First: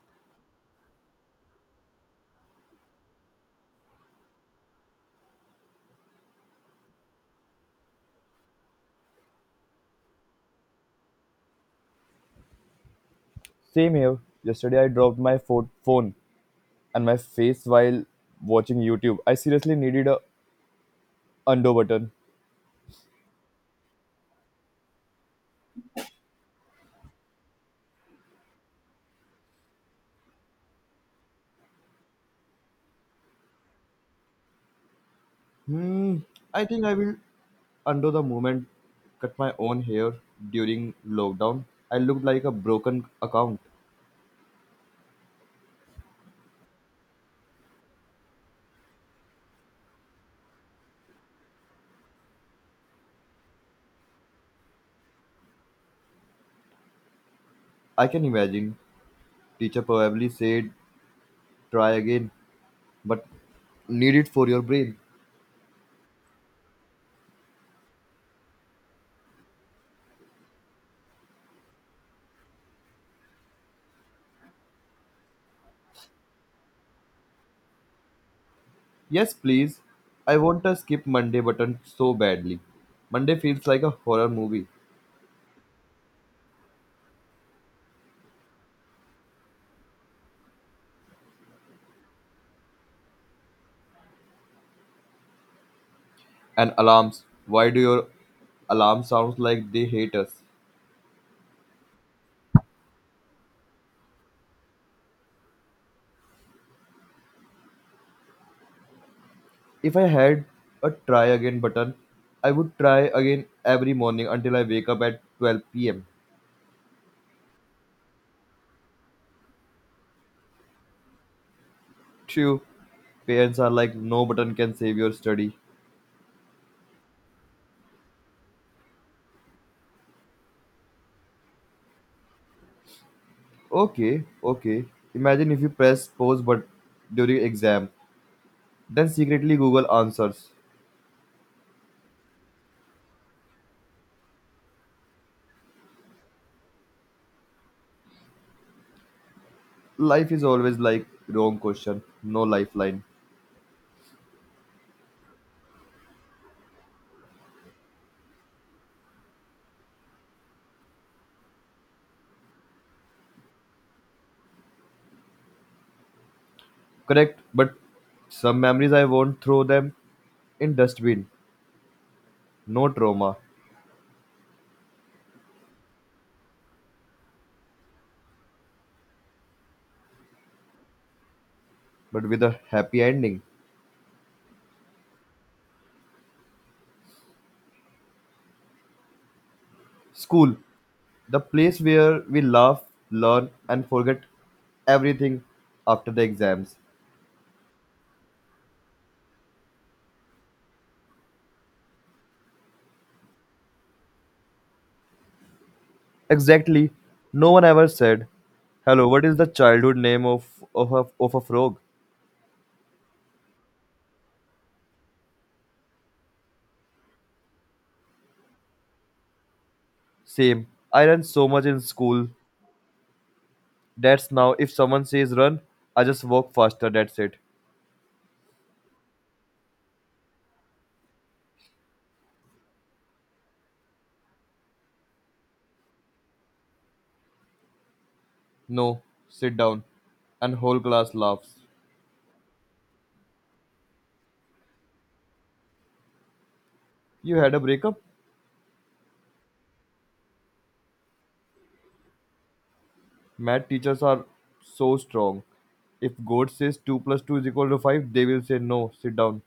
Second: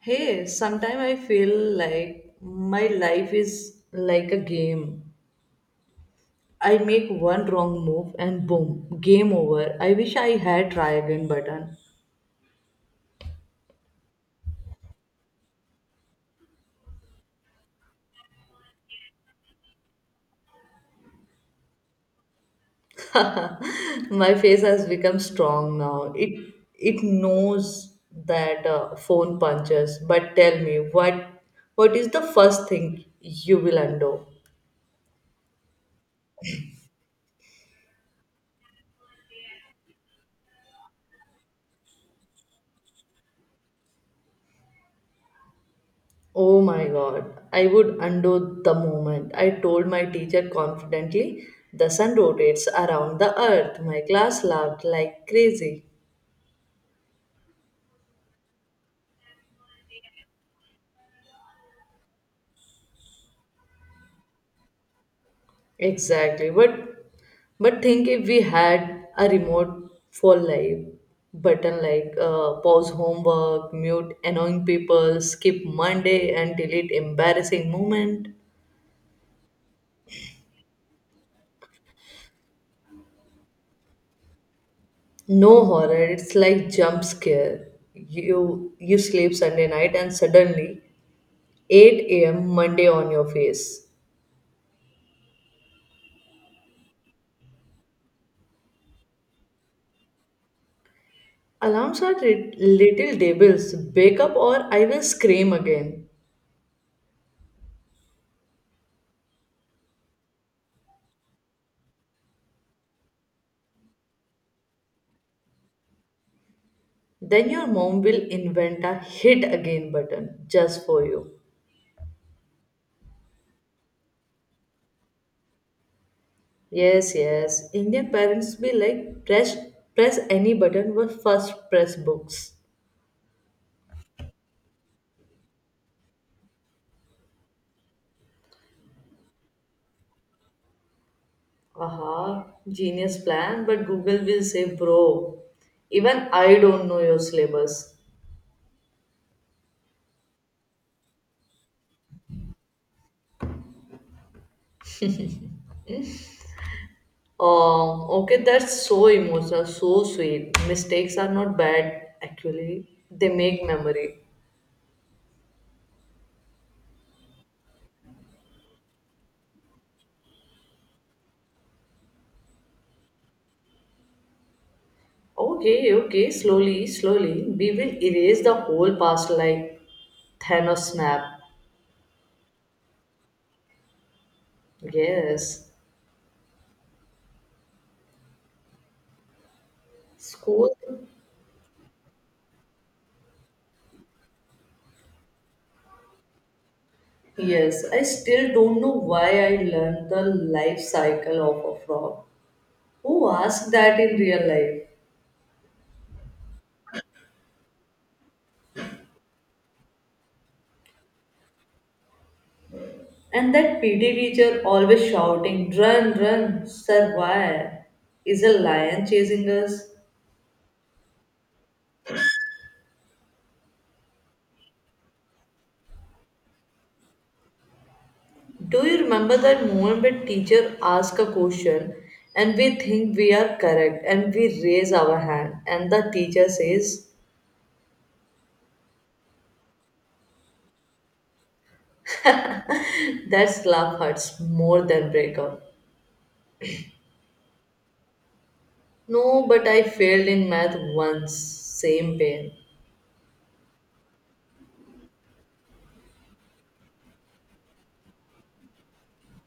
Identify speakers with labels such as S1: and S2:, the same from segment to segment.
S1: Hey, sometimes I feel like my life is like a game. I make one wrong move and boom, game over. I wish I had try again button.
S2: Same here. Yesterday I dropped my phone and my face while watching YouTube. I seriously needed a undo button.
S1: My face has become strong now. It knows that phone punches. But tell me, what is the first thing you will undo?
S2: Hmm. I think I will undo the moment. Cut my own hair during lockdown. I looked like a broken account.
S1: Oh my god, I would undo the moment. I told my teacher confidently, the sun rotates around the earth. My class laughed like crazy.
S2: I can imagine. Teacher probably said try again, but need it for your brain.
S1: Exactly, but think if we had a remote for life button like pause homework, mute annoying people, skip Monday and delete embarrassing moment.
S2: Yes, please. I want to skip Monday button so badly. Monday feels like a horror movie.
S1: No horror, it's like jump scare. You sleep Sunday night and suddenly 8 a.m. Monday on your face.
S2: And alarms. Why do your alarm sounds like they hate us?
S1: Alarms are little devils. Wake up or I will scream again.
S2: If I had a try again button, I would try again every morning until I wake up at 12 pm.
S1: Then your mom will invent a hit again button just for you.
S2: True, parents are like, no button can save your study.
S1: Yes, yes. Indian parents be like press any button but first press books.
S2: Okay. Imagine if you press pause but during exam, then secretly Google answers.
S1: Aha, genius plan, but Google will say, bro, even I don't know your syllabus.
S2: Life is always like wrong question, no lifeline.
S1: Okay, that's so emotional, so sweet. Mistakes are not bad, actually. They make memory.
S2: Correct, but some memories I won't throw them in dustbin. No trauma,
S1: Okay, okay, slowly, slowly. We will erase the whole past like Thanos snap.
S2: but with a happy ending.
S1: Yes.
S2: School,
S1: School.
S2: the place where we laugh, learn, and forget everything after the exams.
S1: Yes, I still don't know why I learned the life cycle of a frog. Who asked that in real life?
S2: Exactly. No one ever said, hello, what is the childhood name of a frog?
S1: And that PD teacher always shouting, run, run, survive. Is a lion chasing us?
S2: Same. I ran so much in school. That's now. If someone says run, I just walk faster. That's it.
S1: Do you remember that moment when teacher ask a question and we think we are correct and we raise our hand and the teacher says
S2: No, sit down. And whole class laughs.
S1: that slap hurts more than breakup.
S2: You had a breakup?
S1: No, but I failed in math once, same pain.
S2: Math teachers are so strong. If God says 2 plus 2 is equal to 5, they will say no, sit down.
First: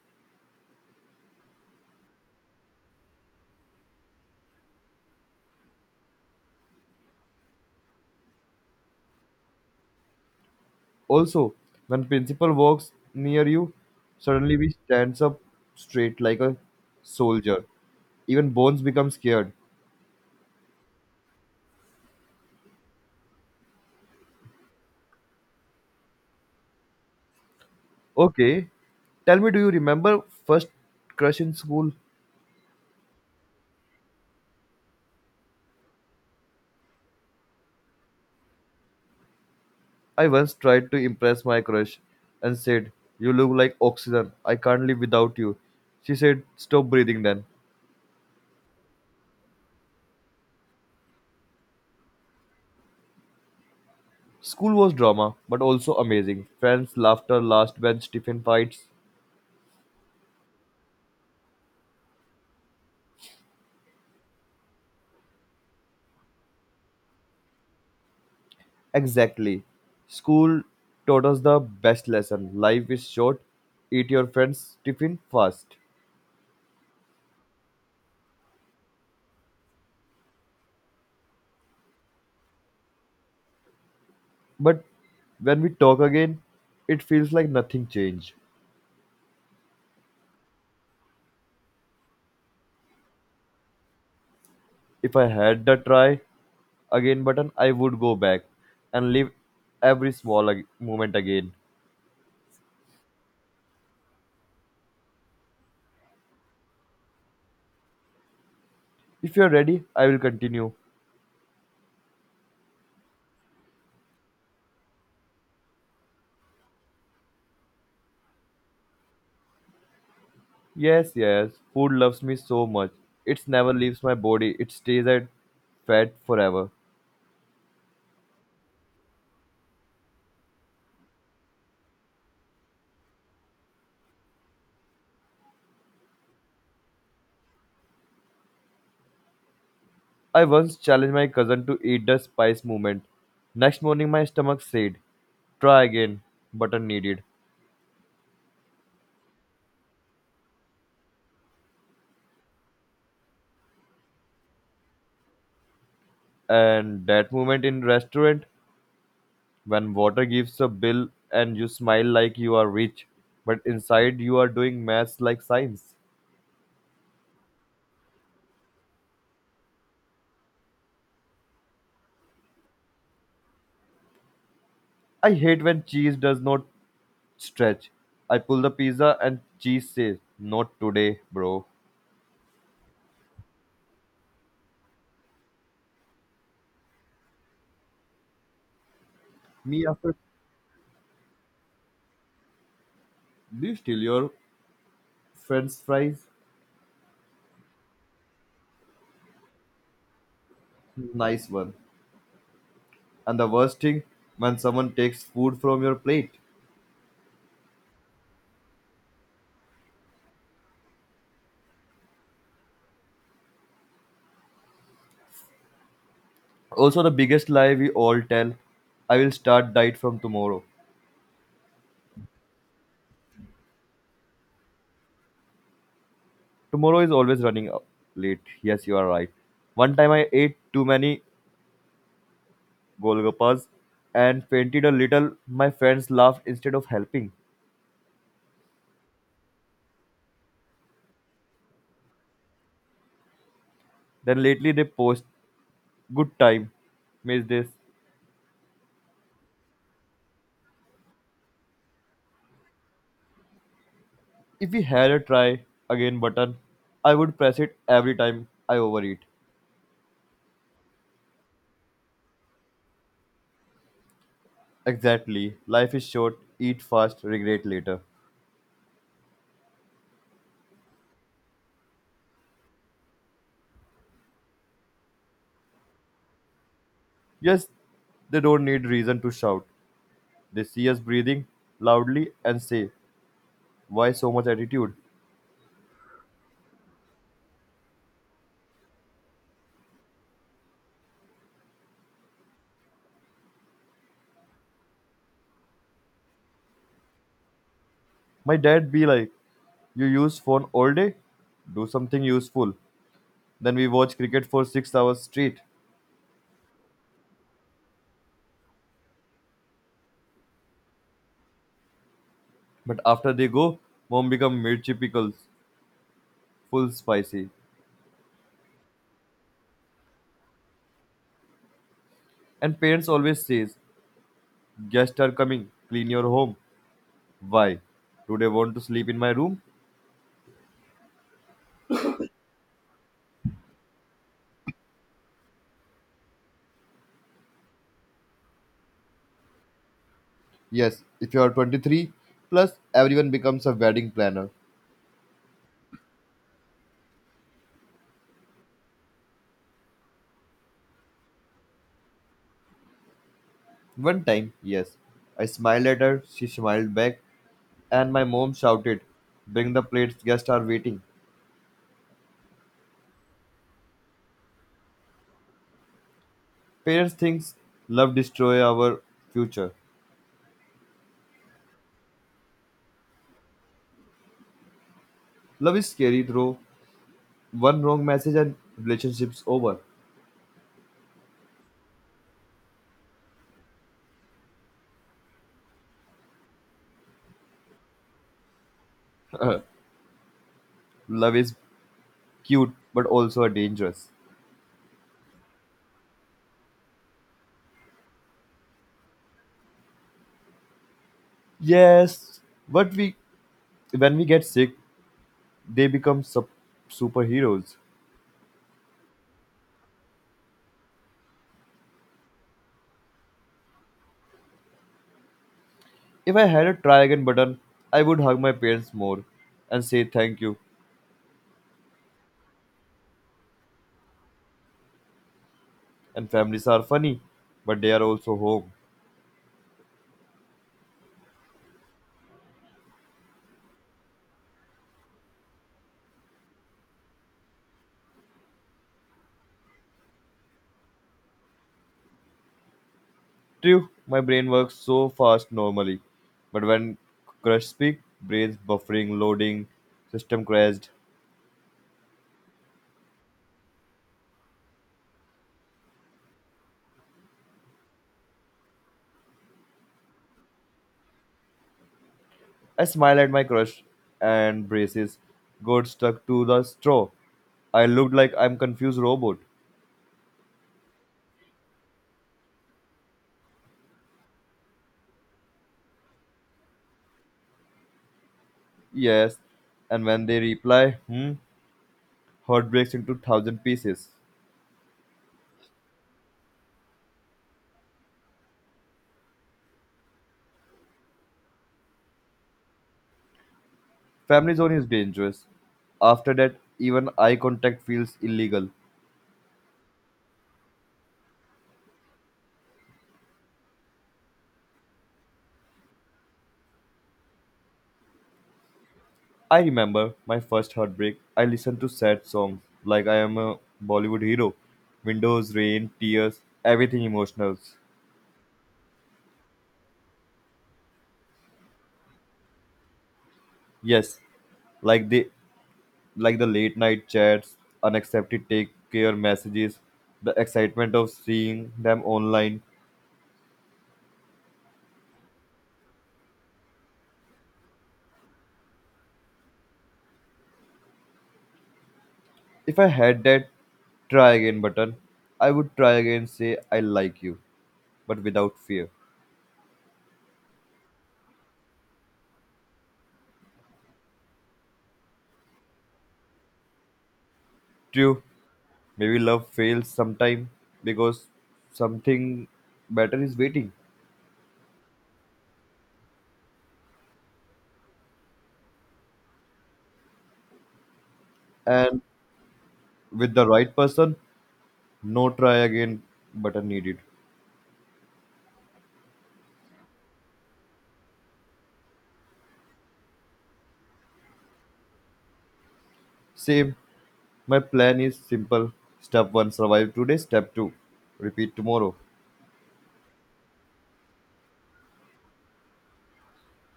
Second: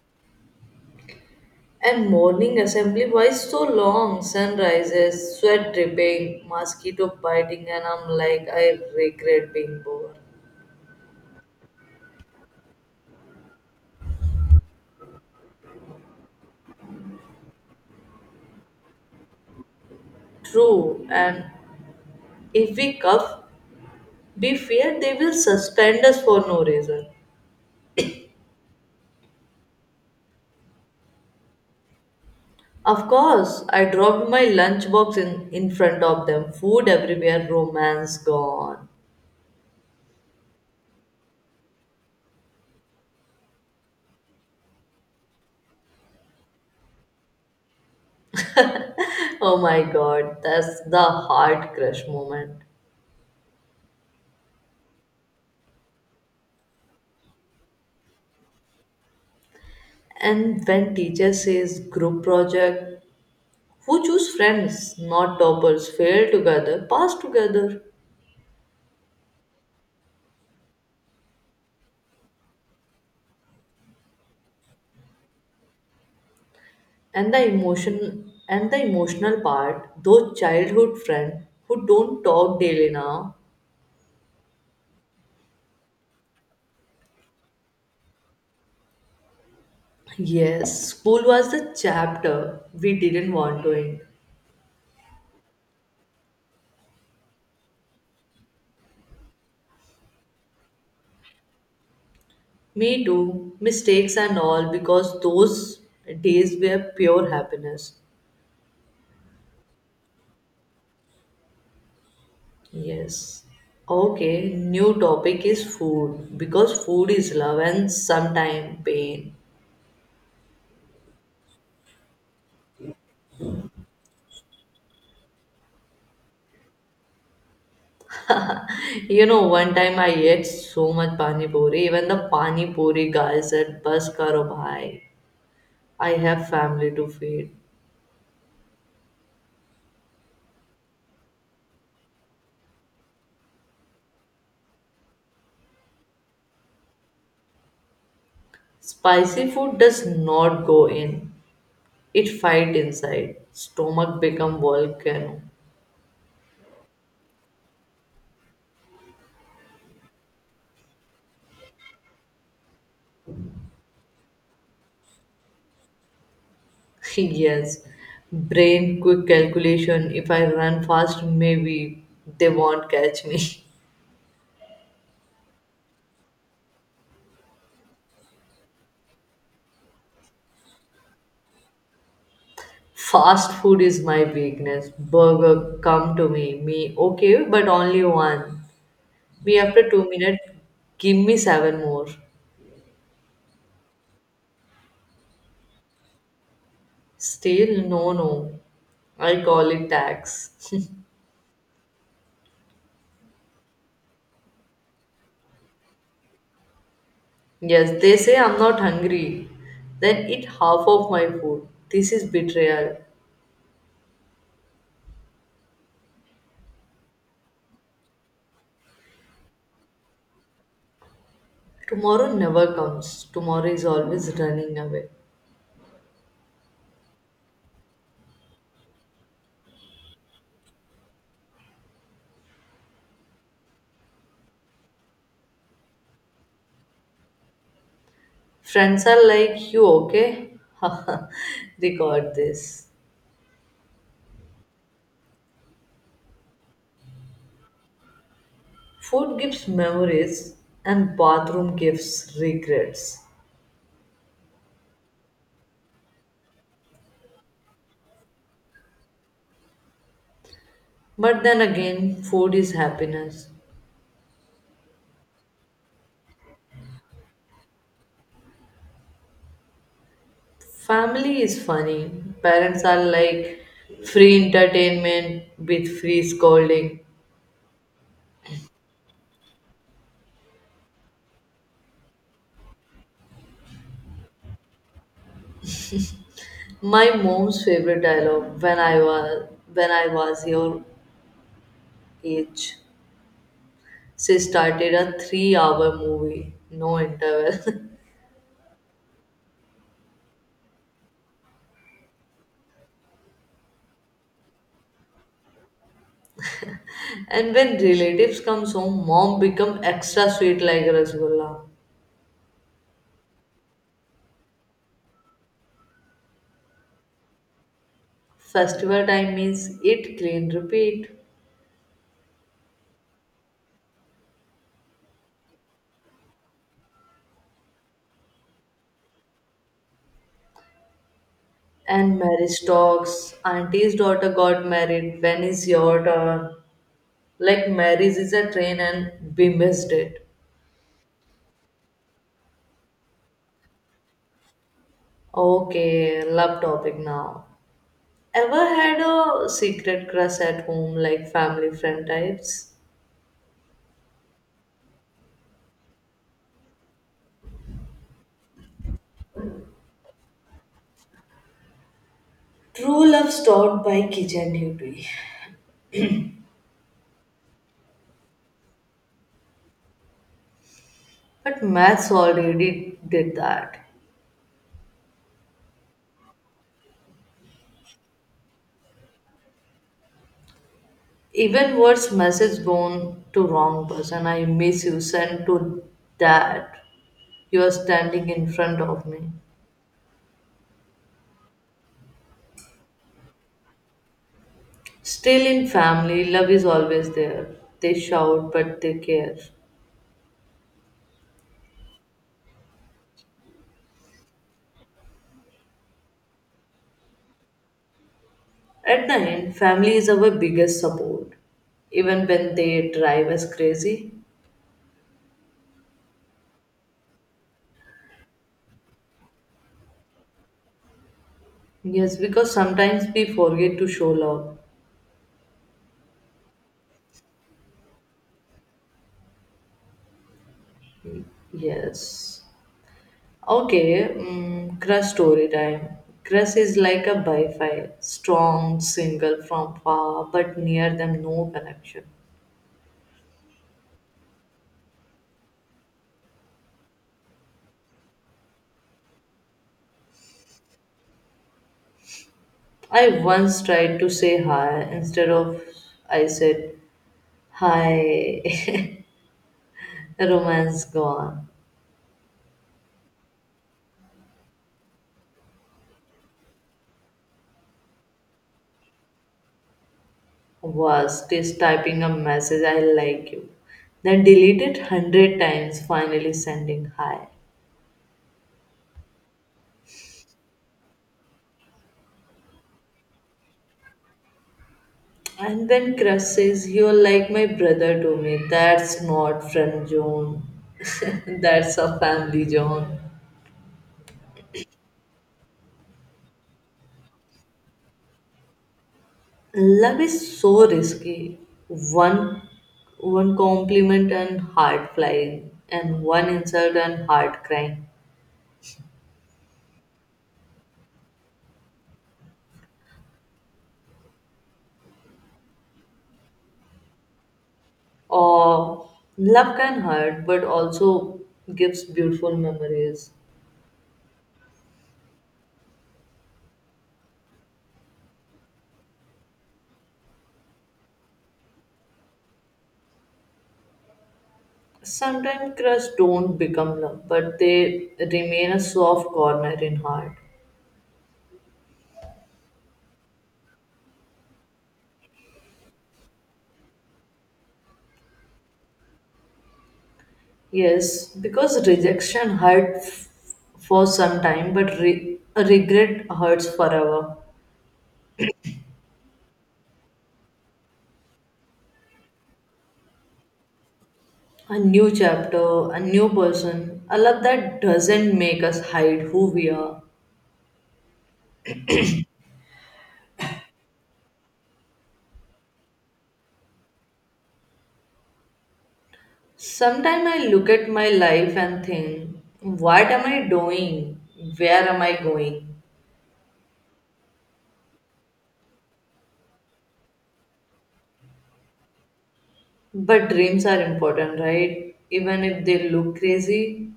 S1: And morning assembly, why so long? Sun rises, sweat dripping, mosquito biting, and I'm like, I regret being bored.
S2: Also, when principal walks near you, suddenly he stands up straight like a soldier. Even Bones becomes scared.
S1: True, and if we cuff, we fear they will suspend us for no reason.
S2: Okay, tell me, do you remember first crush in school?
S1: Of course, I dropped my lunchbox in front of them. Food everywhere, romance gone.
S2: I once tried to impress my crush and said, you look like oxygen. I can't live without you. She said, stop breathing then.
S1: Oh my god, that's the heart crush moment.
S2: School was drama, but also amazing. Friends, laughter, last bench, tiffin fights.
S1: And when teacher says group project, who choose friends, not toppers, fail together, pass together.
S2: Exactly. School taught us the best lesson. Life is short. Eat your friends' tiffin fast.
S1: And the emotion and the emotional part, those childhood friends who don't talk daily now.
S2: But when we talk again, it feels like nothing changed.
S1: Yes, school was the chapter we didn't want to end.
S2: If I had the try again button, I would go back and live every small moment again.
S1: Me too, mistakes and all, because those days were pure happiness.
S2: If you are ready, I will continue.
S1: Yes. Okay, new topic is food because food is love and sometimes pain.
S2: Yes, food loves me so much. It never leaves my body, it stays at fat forever.
S1: You know, one time I ate so much pani puri, even the pani puri guy said, Bas karo bhai, I have family to feed.
S2: I once challenged my cousin to eat the spice movement. Next morning, my stomach said, try again, button needed.
S1: Spicy food does not go in, it fight inside. Stomach become volcano.
S2: And that moment in restaurant, when water gives a bill and you smile like you are rich, but inside you are doing maths like science.
S1: Yes, brain quick calculation. If I run fast, maybe they won't catch me.
S2: I hate when cheese does not stretch. I pull the pizza and cheese says, not today, bro.
S1: Fast food is my weakness. Burger, come to me. Me, okay, but only one. Me,
S2: Me
S1: after two
S2: after
S1: minutes, give me seven more.
S2: do you steal your friend's fries?
S1: Still, no, no. I call it tax.
S2: Nice one. And the worst thing, when someone takes food from your plate.
S1: Yes, they say I'm not hungry. Then eat half of my food. This is betrayal.
S2: Also, the biggest lie we all tell I will start diet from tomorrow.
S1: Tomorrow never comes. Tomorrow is always running away.
S2: Tomorrow is always running up late. Yes, you are right. One time I ate too many golgappas and fainted a little. My friends laughed instead of helping.
S1: Friends are like, you okay? Record this.
S2: Then lately they post, good time, miss this.
S1: Food gives memories and bathroom gives regrets.
S2: If we had a try again button, I would press it every time I overeat.
S1: But then again, food is happiness.
S2: Exactly. Life is short, eat fast, regret later.
S1: Family is funny. Parents are like free entertainment with free scolding.
S2: Yes, they don't need reason to shout. They see us breathing loudly and say, why so much attitude?
S1: My mom's favorite dialogue when I was your age. She started a 3 hour movie, no interval.
S2: My dad be like, you use phone all day? Do something useful. Then we watch cricket for 6 hours straight.
S1: And when relatives comes home, mom become extra sweet like rasgulla.
S2: But after they go, mom become mirchi pickles, full spicy.
S1: Festival time means eat, clean, repeat.
S2: And parents always says, guests are coming, clean your home. Why? Do they want to sleep in my room?
S1: And marriage talks. Auntie's daughter got married. When is your turn? Like marriage is a train and we missed it.
S2: Yes, if you are 23, plus everyone becomes a wedding planner.
S1: Okay, love topic now. Ever had a secret crush at home, like family friend types?
S2: One time, yes, I smiled at her, she smiled back, and my mom shouted, bring the plates, guests are waiting.
S1: True love stopped by kitchen duty.
S2: Parents think love destroy our future.
S1: But maths already did that.
S2: Love is scary, though. One wrong message and relationship's over.
S1: Even worse, message gone to wrong person. I miss you. Sent to that you are standing in front of me.
S2: love is cute, but also a dangerous.
S1: Still in family, love is always there. They shout, but they care.
S2: Yes, but we when we get sick, they become superheroes.
S1: At the end, family is our biggest support, even when they drive us crazy.
S2: If I had a try again button, I would hug my parents more and say thank you.
S1: Yes, because sometimes we forget to show love.
S2: And families are funny, but they are also home.
S1: Yes. Okay, mm, Crush story time. Crush is like a bi-fi, strong, single from far, but near them no connection.
S2: True, my brain works so fast normally, but when crush speak, brains buffering, loading, system crashed.
S1: I once tried to say hi instead of I said hi. Romance gone.
S2: I smile at my crush and braces got stuck to the straw. I looked like I'm confused robot.
S1: Worst is typing a message I like you, then delete it hundred times, finally sending hi.
S2: Yes, and when they reply, hmm, heart breaks into thousand pieces.
S1: And then Crush says, You're like my brother to me. That's not friend zone. That's a family zone.
S2: Family zone is dangerous. After that, even eye contact feels illegal.
S1: Love is so risky. One one compliment and heart flying, and one insult and heart crying.
S2: I remember my first heartbreak. I listened to sad songs like I am a Bollywood hero. Windows, rain, tears, everything emotional.
S1: Or love can hurt but also gives beautiful memories.
S2: Yes, like the late night chats, unaccepted take care messages, the excitement of seeing them online.
S1: Sometimes crush don't become love, but they remain a soft corner in heart.
S2: If I had that try again button, I would try again say I like you, but without fear.
S1: Yes, because rejection for some time, but a regret hurts forever.
S2: True, maybe love fails sometime because something better is waiting.
S1: A new chapter, a new person, a love that doesn't make us hide who we are.
S2: And with the right person, no try again button needed.
S1: Sometimes I look at my life and think, what am I doing? Where am I going?
S2: Same, my plan is simple. Step 1 survive today, step 2 repeat tomorrow.
S1: But dreams are important, right? Even if they look crazy.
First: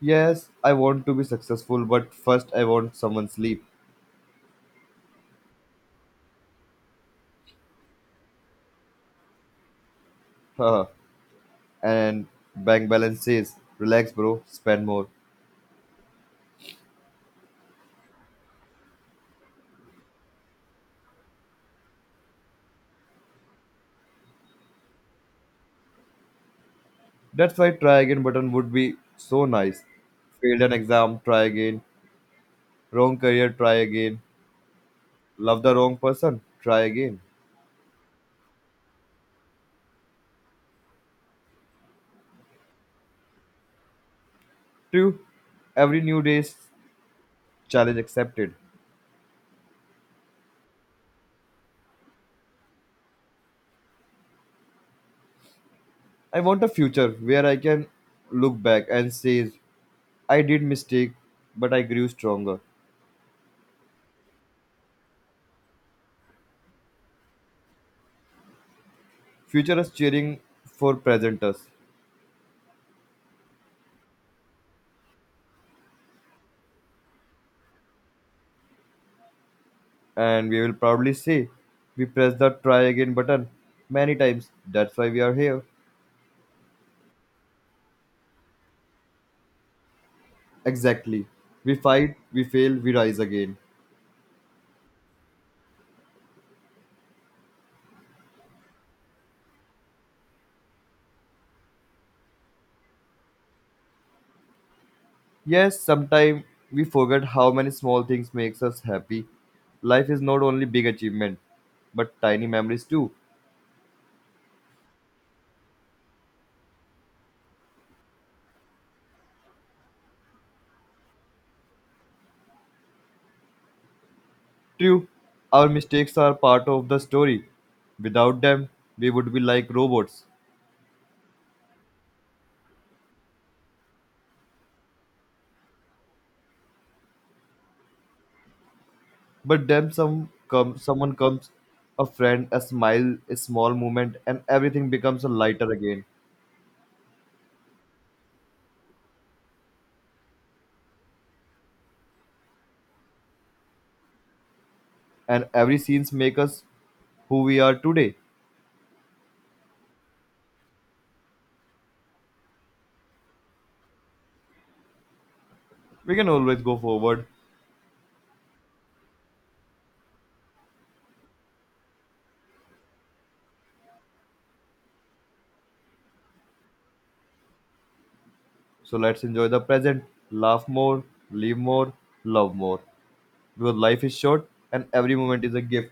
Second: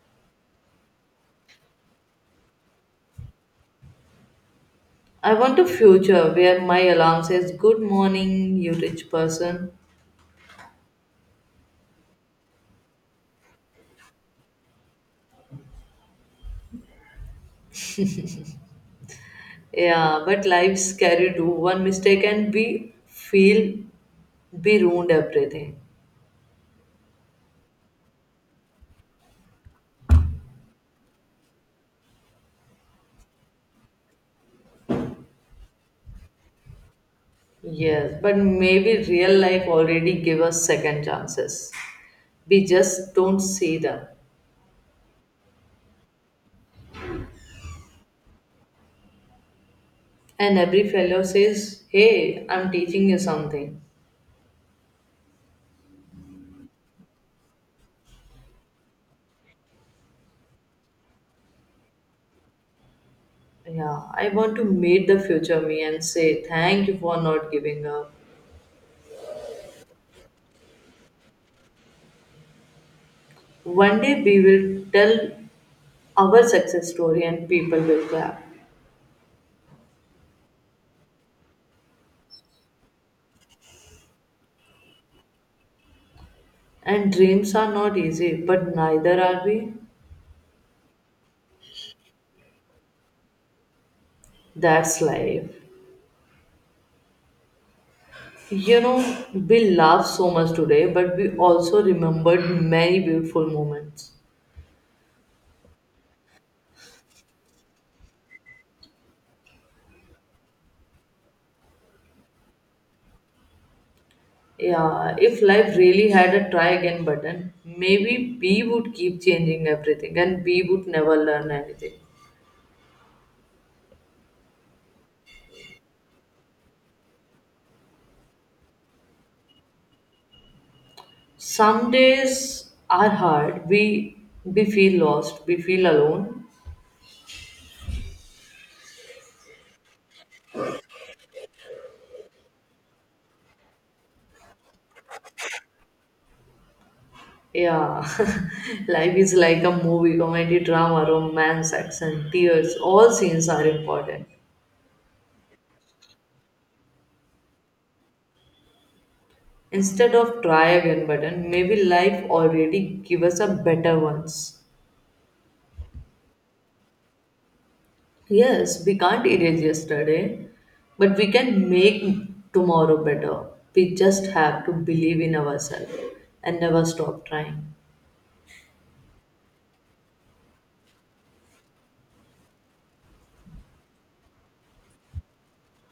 S2: Yes, I want to be successful, but first I want someone sleep.
S1: I want a future where my alarm says, Good morning, you rich person.
S2: Haha. And bank balance says, relax, bro, spend more.
S1: Yeah, but life's scary too. One mistake and we feel we ruined everything.
S2: That's why try again button would be so nice. Failed an exam, try again. Wrong career, try again. Love the wrong person, try again.
S1: Yes, but maybe real life already give us second chances. We just don't see them.
S2: True, every new day's challenge accepted.
S1: And every fellow says, Hey, I'm teaching you something.
S2: I want a future where I can look back and say, I did mistake, but I grew stronger.
S1: Yeah, I want to meet the future me and say thank you for not giving up.
S2: Future is cheering for present us,
S1: One day we will tell our success story and people will clap.
S2: and we will proudly say, we pressed the try again button many times. That's why we are here.
S1: And dreams are not easy, but neither are we.
S2: Exactly. We fight, we fail, we rise again.
S1: That's life. You know, we laugh so much today, but we also remembered many beautiful moments.
S2: Yes, sometimes we forget how many small things makes us happy. Life is not only big achievement, but tiny memories too.
S1: Yeah, if life really had a try again button, maybe we would keep changing everything and we would never learn anything.
S2: True, our mistakes are part of the story. Without them, we would be like robots.
S1: Some days are hard. We feel lost. We feel alone.
S2: But then some come, someone comes, a friend, a smile, a small moment, and everything becomes lighter again.
S1: Yeah, life is like a movie, comedy, drama, romance, action, tears. All scenes are important.
S2: And every scenes make us who we are today.
S1: Instead of try again button, maybe life already give us a better ones.
S2: We can always go forward.
S1: Yes, we can't erase yesterday, but we can make tomorrow better. We just have to believe in ourselves and never stop trying.
S2: So let's enjoy the present, laugh more, live more, love more. Because life is short and every moment is a gift.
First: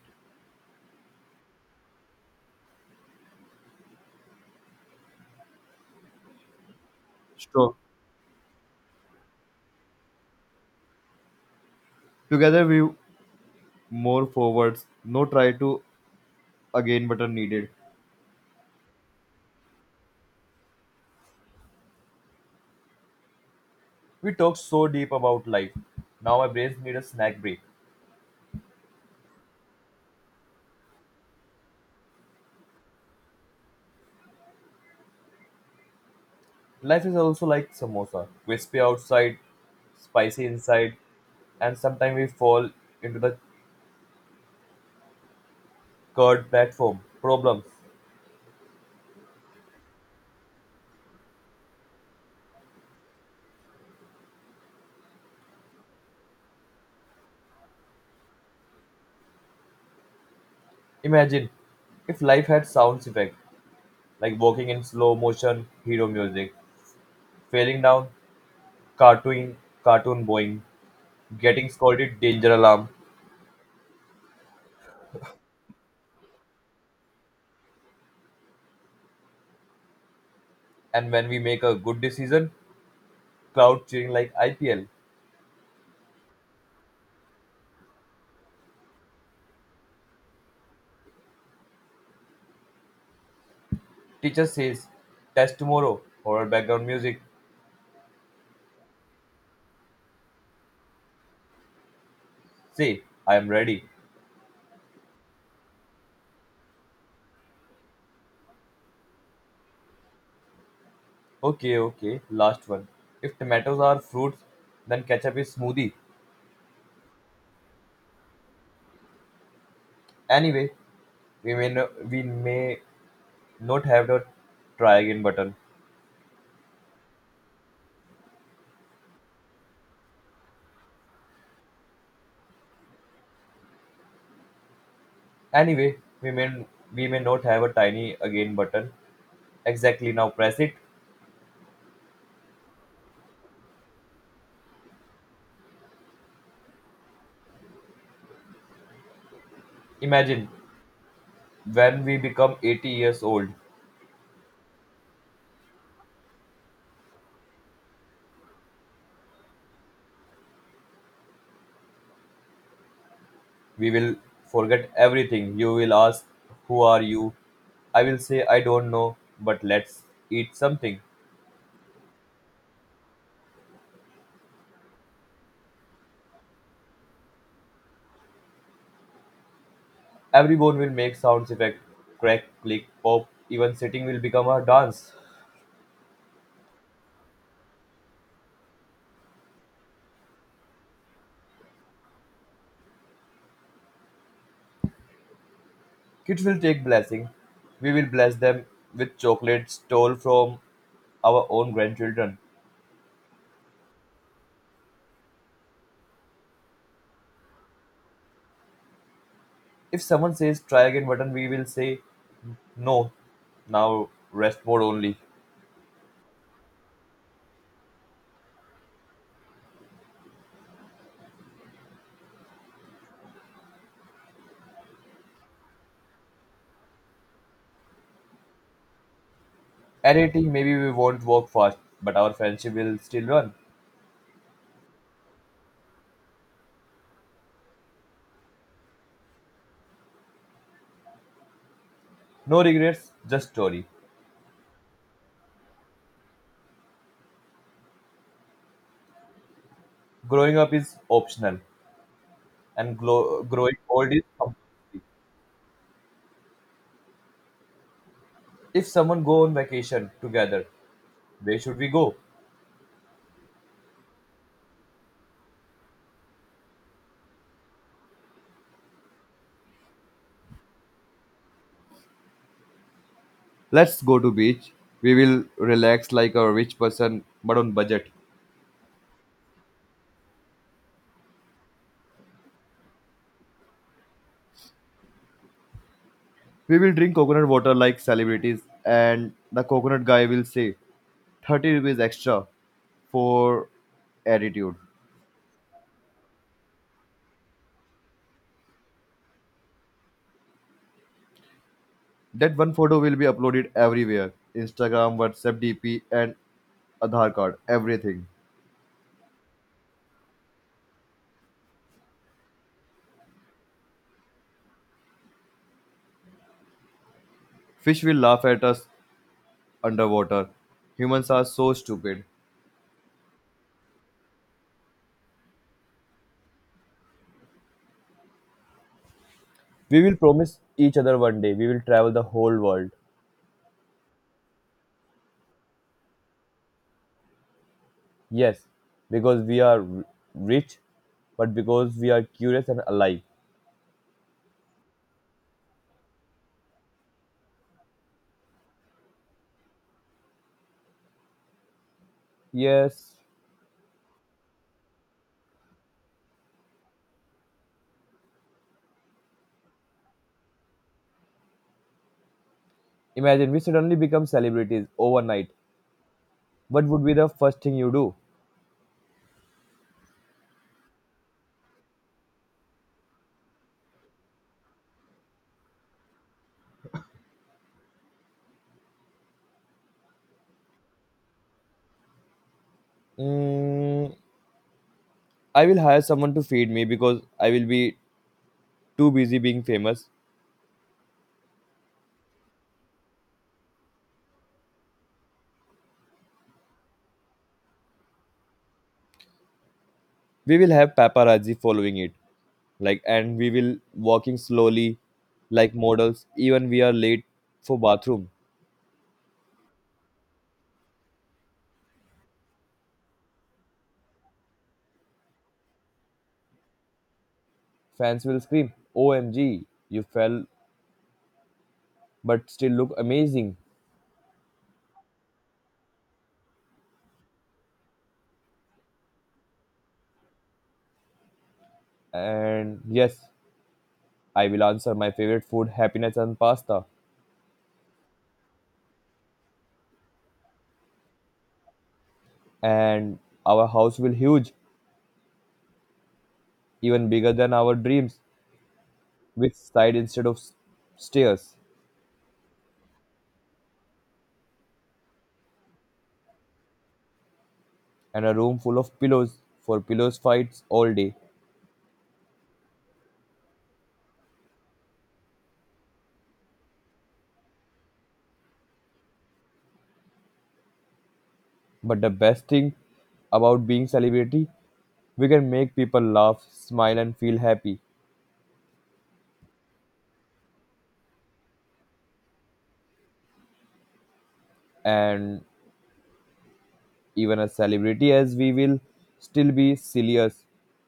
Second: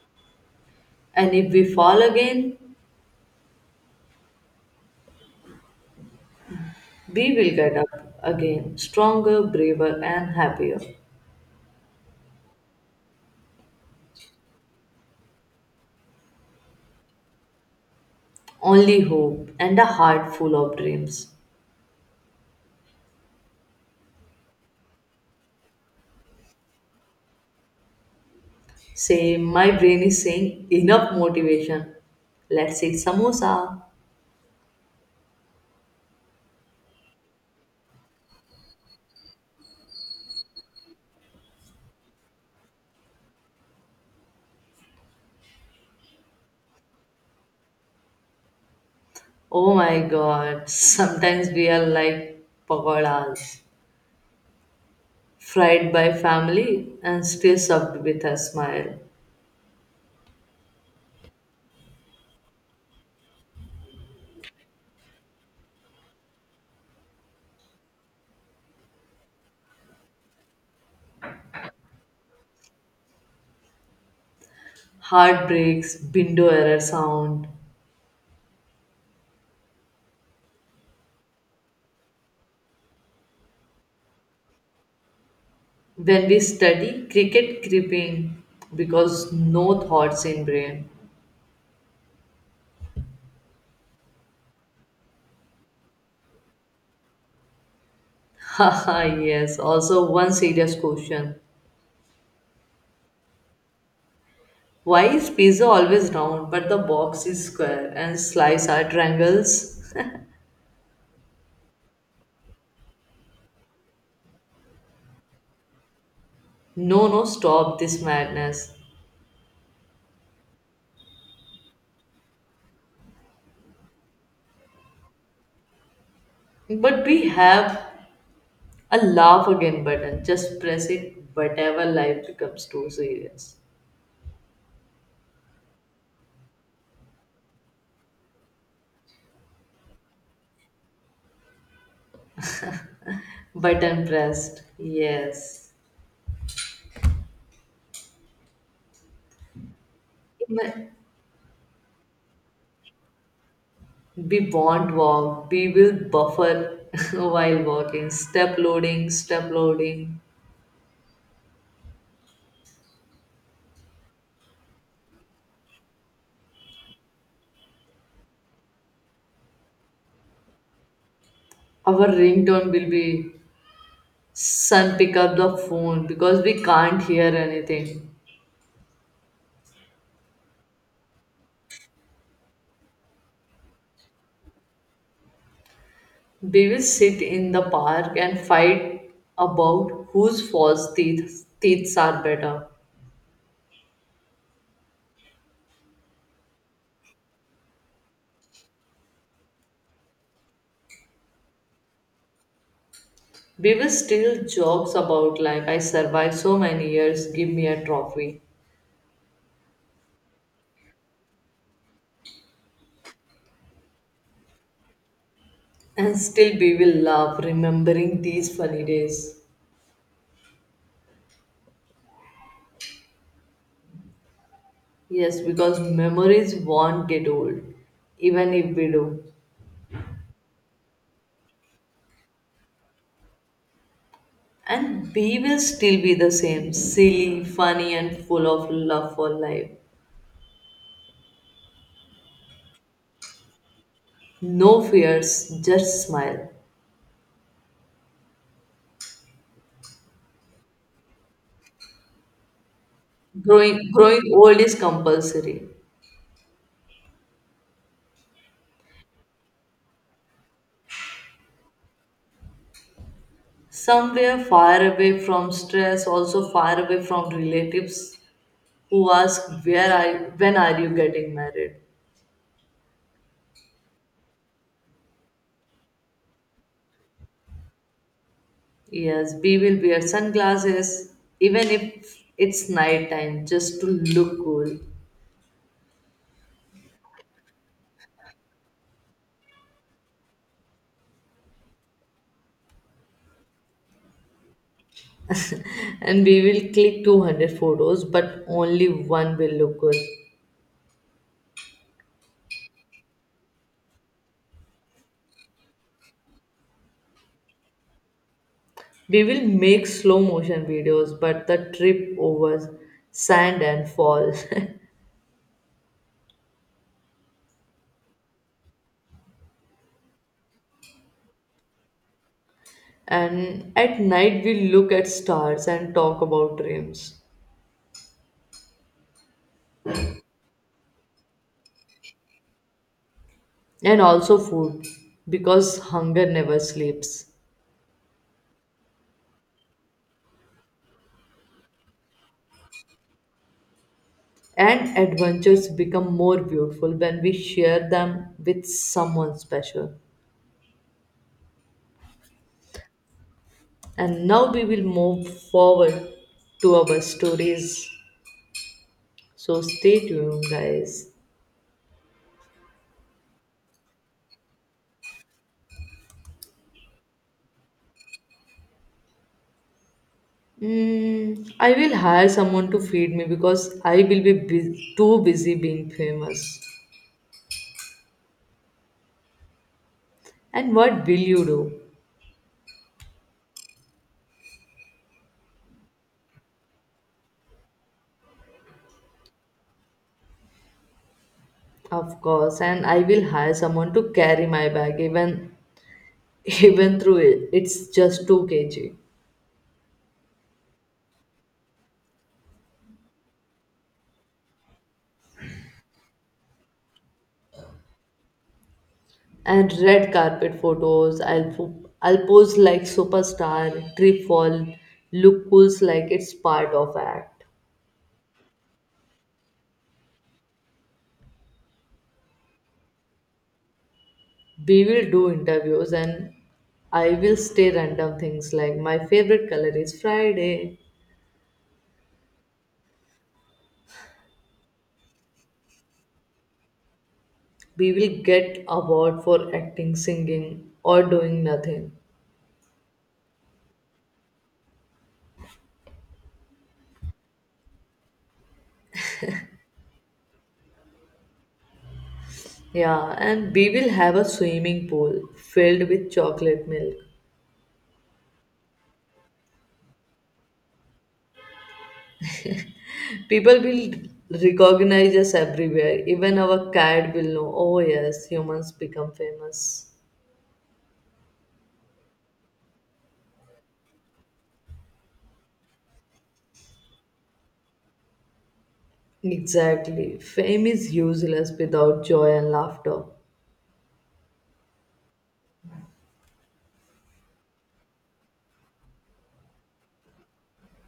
S1: And if we fall again, we will get
S2: So
S1: up again, stronger, braver, and happier.
S2: together we more forwards, no try to again but are needed.
S1: Only hope and a heart full of dreams.
S2: We talk so deep about life. Now my brains need a snack break.
S1: Say, my brain is saying enough motivation. Let's eat samosa.
S2: Life is also like samosa, crispy outside, spicy inside, and sometimes we fall into the curd platform problems.
S1: Oh my god, sometimes we are like pagodas, fried by family and still served with a smile.
S2: Imagine if life had sounds effect like walking in slow motion, hero music, failing down, cartoon, cartoon boing, getting scolded, danger alarm.
S1: Heartbreaks, window error sound.
S2: And when we make a good decision, crowd cheering like IPL.
S1: When we study, cricket creeping because no thoughts in brain.
S2: Teacher says, test tomorrow. Horror background music.
S1: Haha, yes, also one serious question.
S2: Say, I am ready.
S1: Why is pizza always round but the box is square and slice are triangles?
S2: Okay, last one. If tomatoes are fruits, then ketchup is smoothie.
S1: No, no, stop this madness.
S2: Anyway, we may, no, we may not have the try again button.
S1: But we have a laugh again button. Just press it whatever life becomes too serious.
S2: Anyway, we may, we may not have a tiny again button. Exactly now, press it.
S1: Button pressed. Yes.
S2: Imagine
S1: Ma-
S2: when we become 80 years old.
S1: We won't walk. We will buffer while walking. Step loading, step loading.
S2: We will forget everything. You will ask, who are you? I will say, I don't know, but let's eat something.
S1: Our ringtone will be son pick up the phone because we can't hear anything.
S2: Every bone will make sounds effect crack, click, pop. Even sitting will become a dance.
S1: We will sit in the park and fight about whose false teeth are better.
S2: Kids will take blessing. We will bless them with chocolate stole from our own grandchildren.
S1: We will still jokes about like I survived so many years, give me a trophy.
S2: If someone says try again button, we will say no. Now rest mode only.
S1: And still we will love remembering these funny days. Yes, because memories won't get old, even if we do.
S2: At 18, maybe we won't walk fast, but our friendship will still run.
S1: And we will still be the same, silly, funny and full of love for life.
S2: No regrets, just story.
S1: No fears, just smile.
S2: Growing up is optional, and growing
S1: Growing
S2: old
S1: growing
S2: is
S1: old is
S2: compulsory.
S1: compulsory.
S2: If someone go on vacation together, where should we go?
S1: Somewhere far away from stress, also far away from relatives who asked where are you, when are you getting married.
S2: Let's go to beach. We will relax like a rich person but on budget.
S1: Yes, we will wear sunglasses even if it's night time just to look cool.
S2: We will drink coconut water like celebrities and the coconut guy will say 30 rupees extra for attitude.
S1: And we will click 200 photos but only one will look good.
S2: That one photo will be uploaded everywhere. Instagram, WhatsApp, DP and Aadhaar card, everything.
S1: We will make slow motion videos but the trip over sand and fall.
S2: Fish will laugh at us underwater. Humans are so stupid.
S1: And at night we look at stars and talk about dreams
S2: We will promise each other one day we will travel the whole world.
S1: and also food because hunger never sleeps.
S2: Yes, because we are rich, but because we are curious and alive.
S1: And adventures become more beautiful when we share them with someone special.
S2: Yes,
S1: And now we will move forward to our stories. So stay tuned, guys.
S2: imagine we suddenly become celebrities overnight. What would be the first thing you do?
S1: Mm, I will hire someone to feed me because I will be too busy being famous. And what will you do?
S2: Mm, I will hire someone to feed me because I will be too busy being famous.
S1: Of course, and I will hire someone to carry my bag even even through it. It's just 2 kg.
S2: We will have paparazzi following it. Like and we will walking slowly like models even we are late for bathroom
S1: And red carpet photos. I'll pose like superstar, trip fall, look cool like it's part of act.
S2: fans will scream omg you fell but still look amazing
S1: We will do interviews and I will say random things like my favorite color is Friday.
S2: and yes I will answer my favorite food happiness and pasta
S1: We will get award for acting, singing, or doing nothing.
S2: and our house will huge even bigger than our dreams with side instead of stairs
S1: Yeah, and we will have a swimming pool filled with chocolate milk.
S2: and a room full of pillows for pillows fights all day.
S1: People will recognize us everywhere. Even our cat will know, oh yes, humans become famous.
S2: But the best thing about being celebrity, we can make people laugh, smile and feel happy.
S1: Exactly. Fame is useless without joy and laughter.
S2: And even as celebrity as we will still be silly as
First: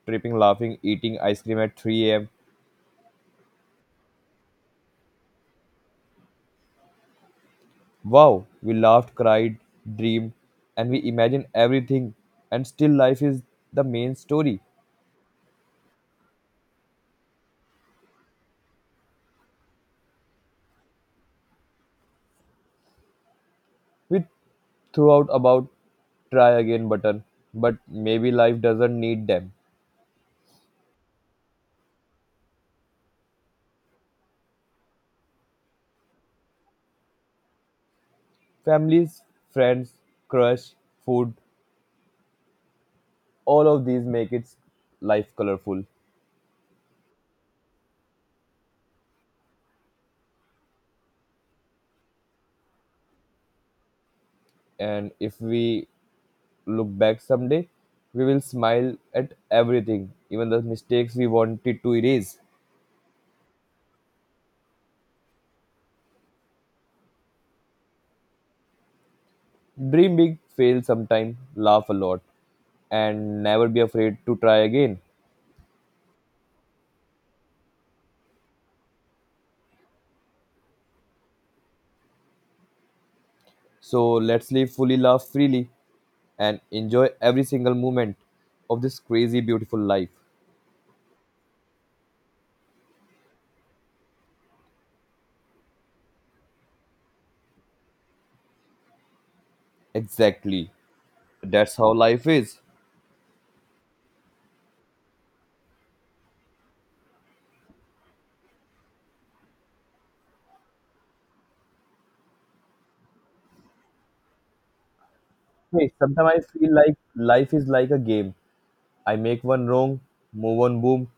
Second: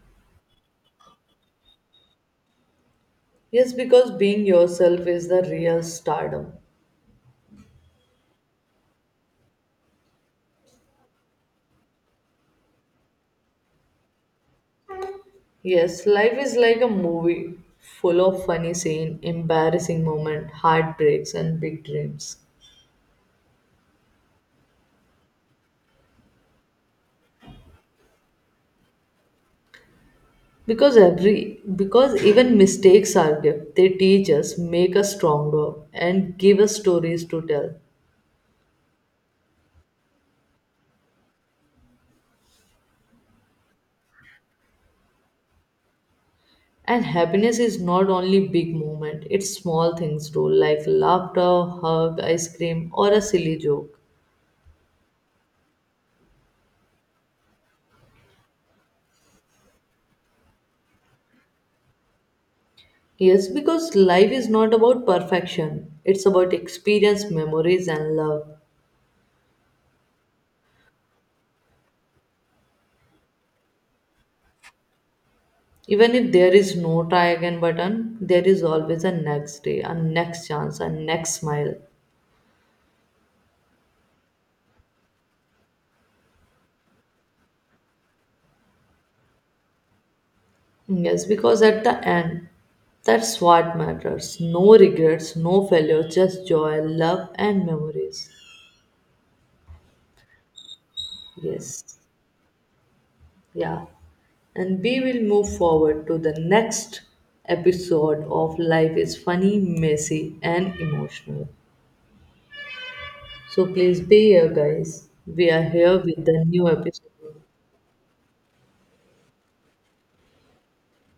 S2: tripping, laughing, eating ice cream at 3 a.m.
S1: Yes, because being yourself is the real stardom.
S2: Wow, we laughed, cried, dreamed, and we imagined everything and still life is the main story.
S1: Yes, life is like a movie full of funny scene, embarrassing moment, heartbreaks and big dreams.
S2: We threw out about try again button, but maybe life doesn't need them.
S1: Because every because even mistakes are gift. They teach us, make us stronger and give us stories to tell.
S2: Families, friends, crush, food, all of these make its life colorful.
S1: And happiness is not only big moment, it's small things too, like laughter, hug, ice cream, or a silly joke.
S2: And if we look back someday we will smile at everything even the mistakes we wanted to erase.
S1: Yes, because life is not about perfection, it's about experience, memories, and love.
S2: Dream big fail sometime laugh a lot and never be afraid to try again.
S1: Even if there is no try again button, there is always a next day, a next chance, a next smile.
S2: So let's live fully laugh freely and enjoy every single moment of this crazy beautiful life.
S1: Yes, because at the end, that's what matters. No regrets, no failure, just joy, love, and memories.
S2: Exactly, that's how
S1: Yes.
S2: life is.
S1: Yeah. And we will move forward to the next episode of Life is Funny, Messy, and Emotional. So please be here, guys. We are
S2: Hey,
S1: here with
S2: sometimes I
S1: the new
S2: feel like
S1: episode.
S2: life is like a game. I make one wrong, move on, boom,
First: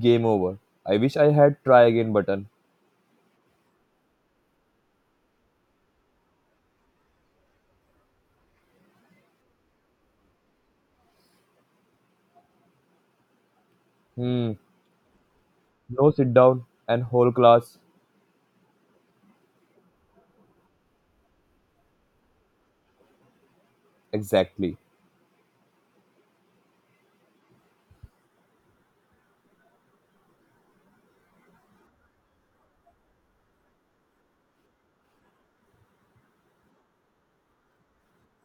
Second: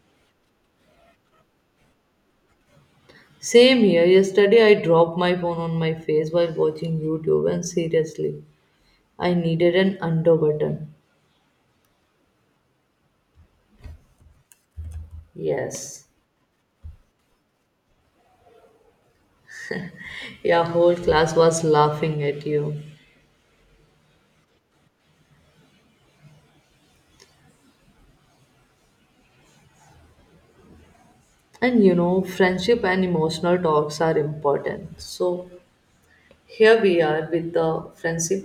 S2: game over. I wish I had try again button.
S1: Same here. Yesterday, I dropped my phone on my face while watching YouTube, and seriously, I needed an undo button.
S2: Hmm,
S1: Yes.
S2: no sit down and whole class.
S1: Your whole class was laughing at you.
S2: Exactly.
S1: And you know, friendship and emotional talks are important. So here we are with the friendship